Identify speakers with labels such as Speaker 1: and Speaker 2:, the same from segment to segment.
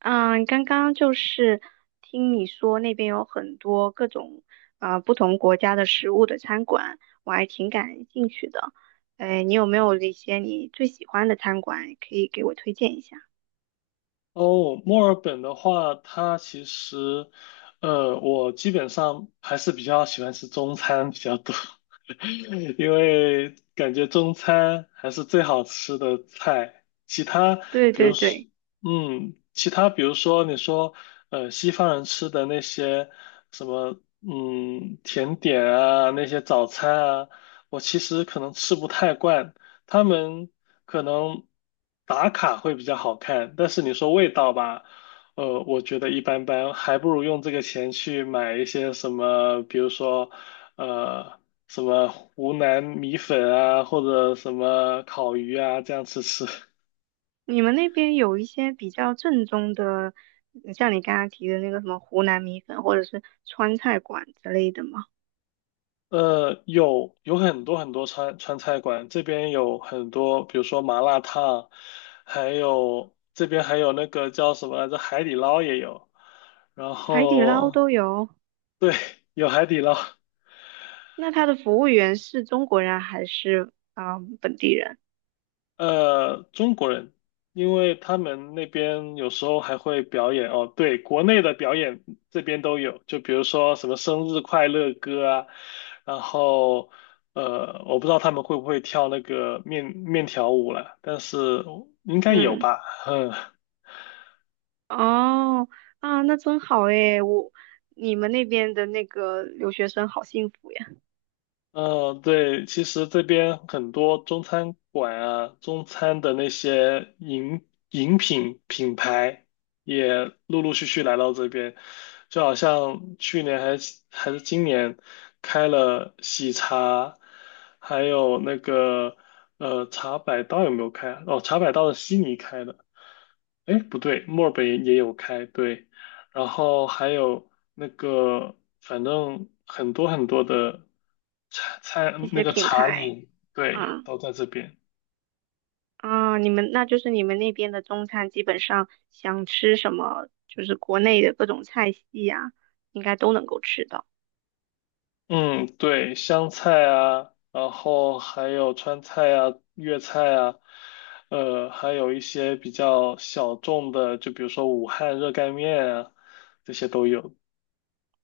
Speaker 1: 嗯，刚刚就是听你说那边有很多各种不同国家的食物的餐馆，我还挺感兴趣的。哎，你有没有一些你最喜欢的餐馆可以给我推荐一下？
Speaker 2: 哦，墨尔本的话，它其实，我基本上还是比较喜欢吃中餐比较多。因为感觉中餐还是最好吃的菜，
Speaker 1: 对
Speaker 2: 比如
Speaker 1: 对
Speaker 2: 说，
Speaker 1: 对，
Speaker 2: 其他比如说你说，西方人吃的那些什么，甜点啊，那些早餐啊，我其实可能吃不太惯，他们可能打卡会比较好看，但是你说味道吧。我觉得一般般，还不如用这个钱去买一些什么，比如说，呃。什么湖南米粉啊，或者什么烤鱼啊，这样吃吃。
Speaker 1: 你们那边有一些比较正宗的，嗯像你刚刚提的那个什么湖南米粉或者是川菜馆之类的吗？
Speaker 2: 有很多很多川菜馆，这边有很多，比如说麻辣烫，还有这边还有那个叫什么来着，海底捞也有。然
Speaker 1: 海底捞
Speaker 2: 后
Speaker 1: 都有。
Speaker 2: 对，有海底捞。
Speaker 1: 那他的服务员是中国人还是本地人？
Speaker 2: 中国人，因为他们那边有时候还会表演哦，对，国内的表演这边都有，就比如说什么生日快乐歌啊，然后我不知道他们会不会跳那个面条舞了，但是应该有
Speaker 1: 嗯。
Speaker 2: 吧，嗯，
Speaker 1: 哦，啊，那真好诶，你们那边的那个留学生好幸福呀，
Speaker 2: 嗯，对，其实这边很多中餐馆啊，中餐的那些饮品品牌也陆陆续续来到这边，就好像去年还是今年开了喜茶，还有那个茶百道有没有开啊哦，茶百道是悉尼开的，哎，不对，墨尔本也有开，对，然后还有那个，反正很多很多的茶菜，
Speaker 1: 一
Speaker 2: 那
Speaker 1: 些
Speaker 2: 个
Speaker 1: 品
Speaker 2: 茶
Speaker 1: 牌，
Speaker 2: 饮，对，
Speaker 1: 啊
Speaker 2: 都在这边。
Speaker 1: 啊，你们那边的中餐，基本上想吃什么，就是国内的各种菜系呀，应该都能够吃到。
Speaker 2: 嗯，对，湘菜啊，然后还有川菜啊、粤菜啊，还有一些比较小众的，就比如说武汉热干面啊，这些都有。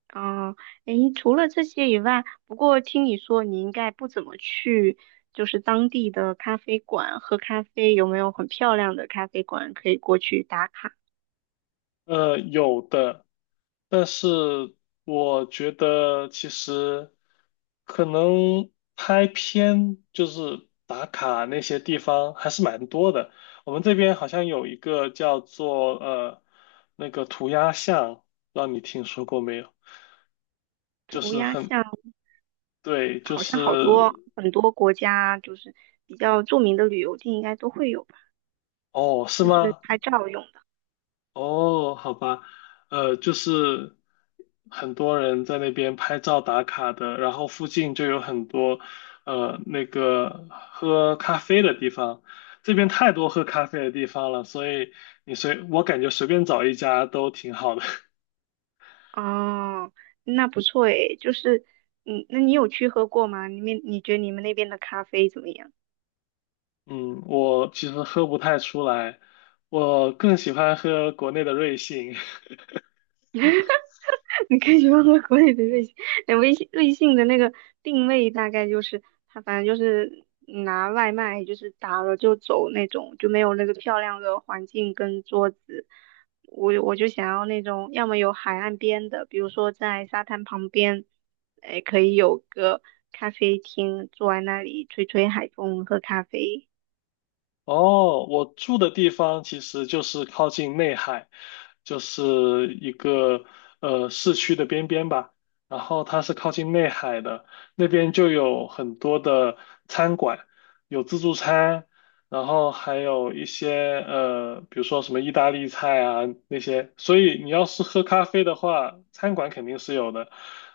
Speaker 1: 啊，诶，除了这些以外，不过听你说你应该不怎么去，就是当地的咖啡馆喝咖啡，有没有很漂亮的咖啡馆可以过去打卡？
Speaker 2: 有的，但是我觉得其实可能拍片就是打卡那些地方还是蛮多的。我们这边好像有一个叫做那个涂鸦巷，不知道你听说过没有？就
Speaker 1: 涂
Speaker 2: 是
Speaker 1: 鸦
Speaker 2: 很，
Speaker 1: 巷？
Speaker 2: 对，就
Speaker 1: 好
Speaker 2: 是，
Speaker 1: 像好多很多国家就是比较著名的旅游地应该都会有吧，
Speaker 2: 哦，是
Speaker 1: 就是
Speaker 2: 吗？
Speaker 1: 拍照用的。
Speaker 2: 哦，好吧，就是很多人在那边拍照打卡的，然后附近就有很多那个喝咖啡的地方，这边太多喝咖啡的地方了，所以你随，我感觉随便找一家都挺好的。
Speaker 1: 哦，那不错诶，就是嗯，那你有去喝过吗？你觉得你们那边的咖啡怎么样？
Speaker 2: 嗯，我其实喝不太出来，我更喜欢喝国内的瑞幸。
Speaker 1: 你可以用到国内的瑞幸，那微信瑞幸的那个定位大概就是它，反正就是拿外卖，就是打了就走那种，就没有那个漂亮的环境跟桌子。我就想要那种，要么有海岸边的，比如说在沙滩旁边，哎，可以有个咖啡厅，坐在那里吹吹海风，喝咖啡。
Speaker 2: 哦，我住的地方其实就是靠近内海，就是一个市区的边边吧。然后它是靠近内海的，那边就有很多的餐馆，有自助餐，然后还有一些比如说什么意大利菜啊那些，所以你要是喝咖啡的话，餐馆肯定是有的，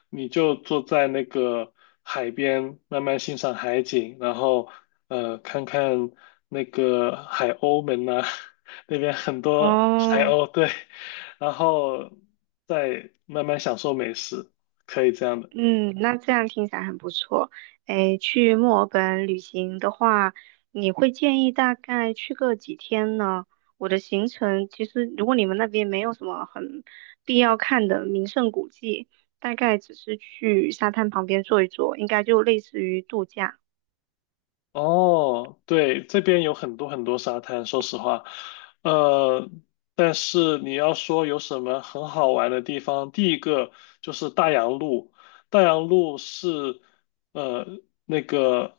Speaker 2: 你就坐在那个海边，慢慢欣赏海景，然后看看那个海鸥们呐、那边很多海
Speaker 1: 哦，
Speaker 2: 鸥，对，然后再慢慢享受美食，可以这样的。
Speaker 1: 嗯，那这样听起来很不错。诶，去墨尔本旅行的话，你会建议大概去个几天呢？我的行程其实，如果你们那边没有什么很必要看的名胜古迹，大概只是去沙滩旁边坐一坐，应该就类似于度假，
Speaker 2: 哦，对，这边有很多很多沙滩，说实话，呃，但是你要说有什么很好玩的地方，第一个就是大洋路，大洋路是呃那个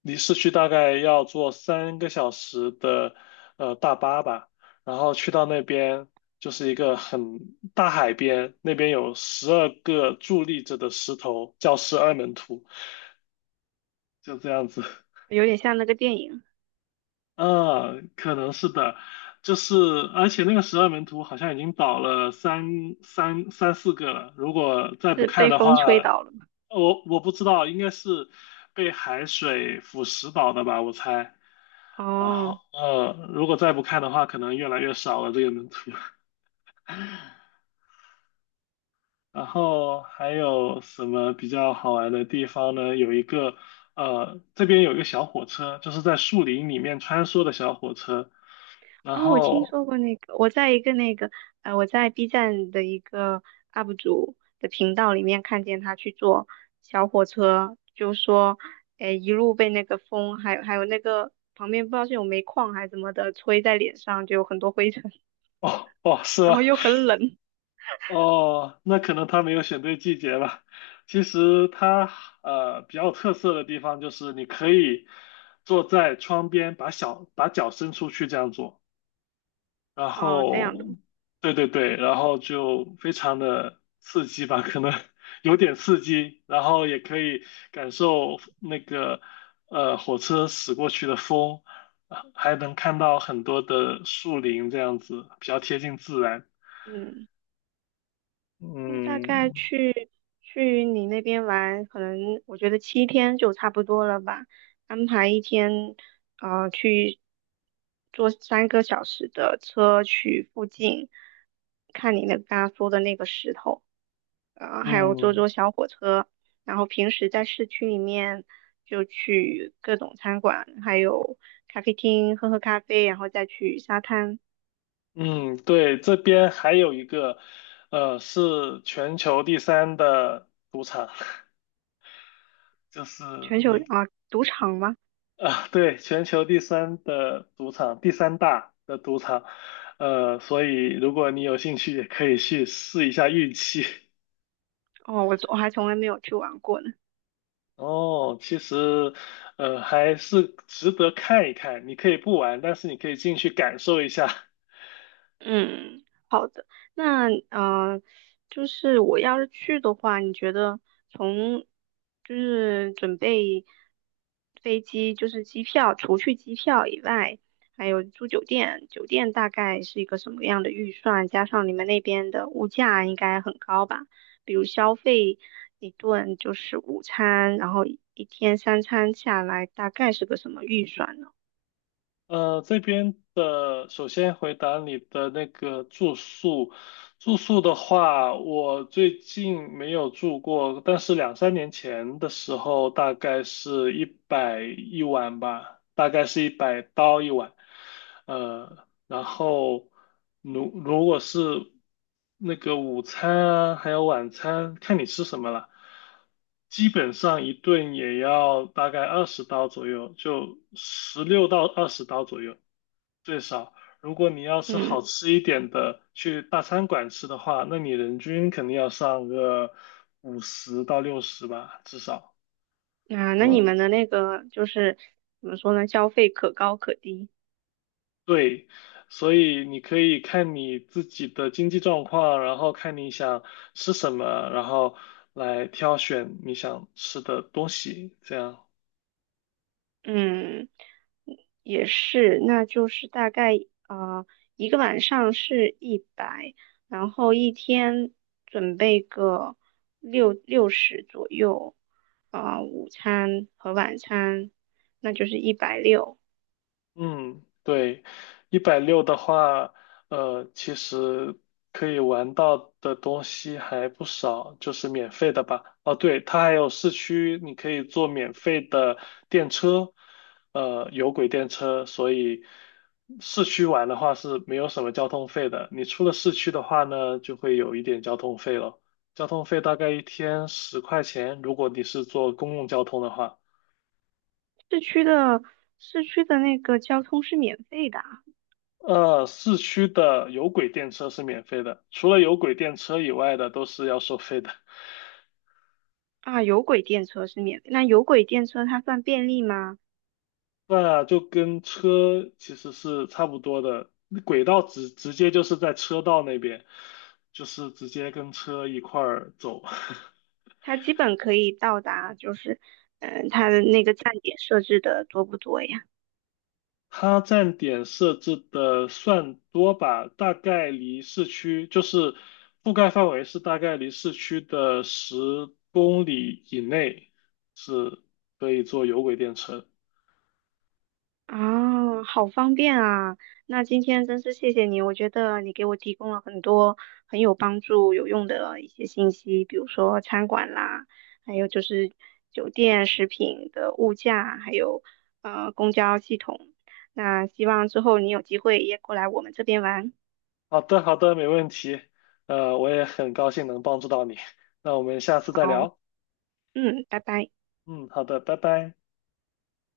Speaker 2: 离市区大概要坐3个小时的大巴吧，然后去到那边就是一个很大海边，那边有12个伫立着的石头，叫十二门徒，就这样子。
Speaker 1: 有点像那个电影，
Speaker 2: 可能是的，就是而且那个十二门徒好像已经倒了三四个了，如果再不
Speaker 1: 是
Speaker 2: 看
Speaker 1: 被
Speaker 2: 的
Speaker 1: 风吹
Speaker 2: 话，
Speaker 1: 倒了嘛？
Speaker 2: 我不知道，应该是被海水腐蚀倒的吧，我猜。然
Speaker 1: 哦。
Speaker 2: 后如果再不看的话，可能越来越少了这个门徒。然后还有什么比较好玩的地方呢？有一个呃，这边有一个小火车，就是在树林里面穿梭的小火车，然
Speaker 1: 哦，我听
Speaker 2: 后。
Speaker 1: 说过那个，我在 B 站的一个 UP 主的频道里面看见他去坐小火车，就说，哎，一路被那个风，还有那个旁边不知道是有煤矿还是怎么的，吹在脸上，就有很多灰尘，
Speaker 2: 哦哦，是
Speaker 1: 然
Speaker 2: 吗？
Speaker 1: 后又很冷，
Speaker 2: 哦，那可能他没有选对季节吧。其实它比较有特色的地方就是你可以坐在窗边，把脚伸出去这样做，然
Speaker 1: 哦，这样的，
Speaker 2: 后对对对，然后就非常的刺激吧，可能 有点刺激，然后也可以感受那个火车驶过去的风，啊还能看到很多的树林这样子，比较贴近自然。
Speaker 1: 嗯。那大
Speaker 2: 嗯
Speaker 1: 概去你那边玩，可能我觉得7天就差不多了吧。安排一天，去坐3个小时的车去附近，看你那刚刚说的那个石头，还有坐
Speaker 2: 嗯。
Speaker 1: 坐小火车。然后平时在市区里面就去各种餐馆，还有咖啡厅喝喝咖啡，然后再去沙滩。
Speaker 2: 嗯，对，这边还有一个，是全球第三的赌场，就是
Speaker 1: 全球
Speaker 2: 你
Speaker 1: 啊，赌场吗？
Speaker 2: 啊，对，全球第三的赌场，第三大的赌场，所以如果你有兴趣，也可以去试一下运气。
Speaker 1: 哦，我还从来没有去玩过呢。
Speaker 2: 哦，其实，还是值得看一看。你可以不玩，但是你可以进去感受一下。
Speaker 1: 嗯，好的。那嗯，就是我要是去的话，你觉得从就是准备飞机，就是机票，除去机票以外，还有住酒店，酒店大概是一个什么样的预算？加上你们那边的物价应该很高吧？比如消费一顿就是午餐，然后一天三餐下来，大概是个什么预算呢？
Speaker 2: 这边的首先回答你的那个住宿，住宿的话，我最近没有住过，但是两三年前的时候，大概是一百一晚吧，大概是100刀一晚。呃，然后如果是那个午餐啊，还有晚餐，看你吃什么了，基本上一顿也要大概二十刀左右，就16到20刀左右最少。如果你要是
Speaker 1: 嗯。
Speaker 2: 好吃一点的，去大餐馆吃的话，那你人均肯定要上个50到60吧，至少。
Speaker 1: 啊，那你
Speaker 2: 哦
Speaker 1: 们的那个怎么说呢？消费可高可低。
Speaker 2: 对，所以你可以看你自己的经济状况，然后看你想吃什么，然后来挑选你想吃的东西，这样。
Speaker 1: 嗯，也是，那就是大概呃一个晚上是一百，然后一天准备个60左右，啊、午餐和晚餐，那就是160。
Speaker 2: 嗯，对，160的话，其实可以玩到的东西还不少，就是免费的吧。哦，对，它还有市区，你可以坐免费的电车，有轨电车，所以市区玩的话是没有什么交通费的。你出了市区的话呢，就会有一点交通费了，交通费大概一天10块钱，如果你是坐公共交通的话。
Speaker 1: 市区的市区的那个交通是免费的啊，
Speaker 2: 市区的有轨电车是免费的，除了有轨电车以外的都是要收费的。
Speaker 1: 啊有轨电车是免费。那有轨电车它算便利吗？
Speaker 2: 那就跟车其实是差不多的，轨道直接就是在车道那边，就是直接跟车一块儿走。
Speaker 1: 它基本可以到达，它的那个站点设置的多不多呀？
Speaker 2: 它站点设置的算多吧，大概离市区就是覆盖范围是大概离市区的10公里以内是可以坐有轨电车的。
Speaker 1: 啊，好方便啊！那今天真是谢谢你，我觉得你给我提供了很多很有帮助、有用的一些信息，比如说餐馆啦，还有就是酒店、食品的物价，还有公交系统。那希望之后你有机会也过来我们这边玩。
Speaker 2: 好的，好的，没问题。我也很高兴能帮助到你。那我们下次再
Speaker 1: 好，
Speaker 2: 聊。
Speaker 1: 嗯，拜拜。
Speaker 2: 嗯，好的，拜拜。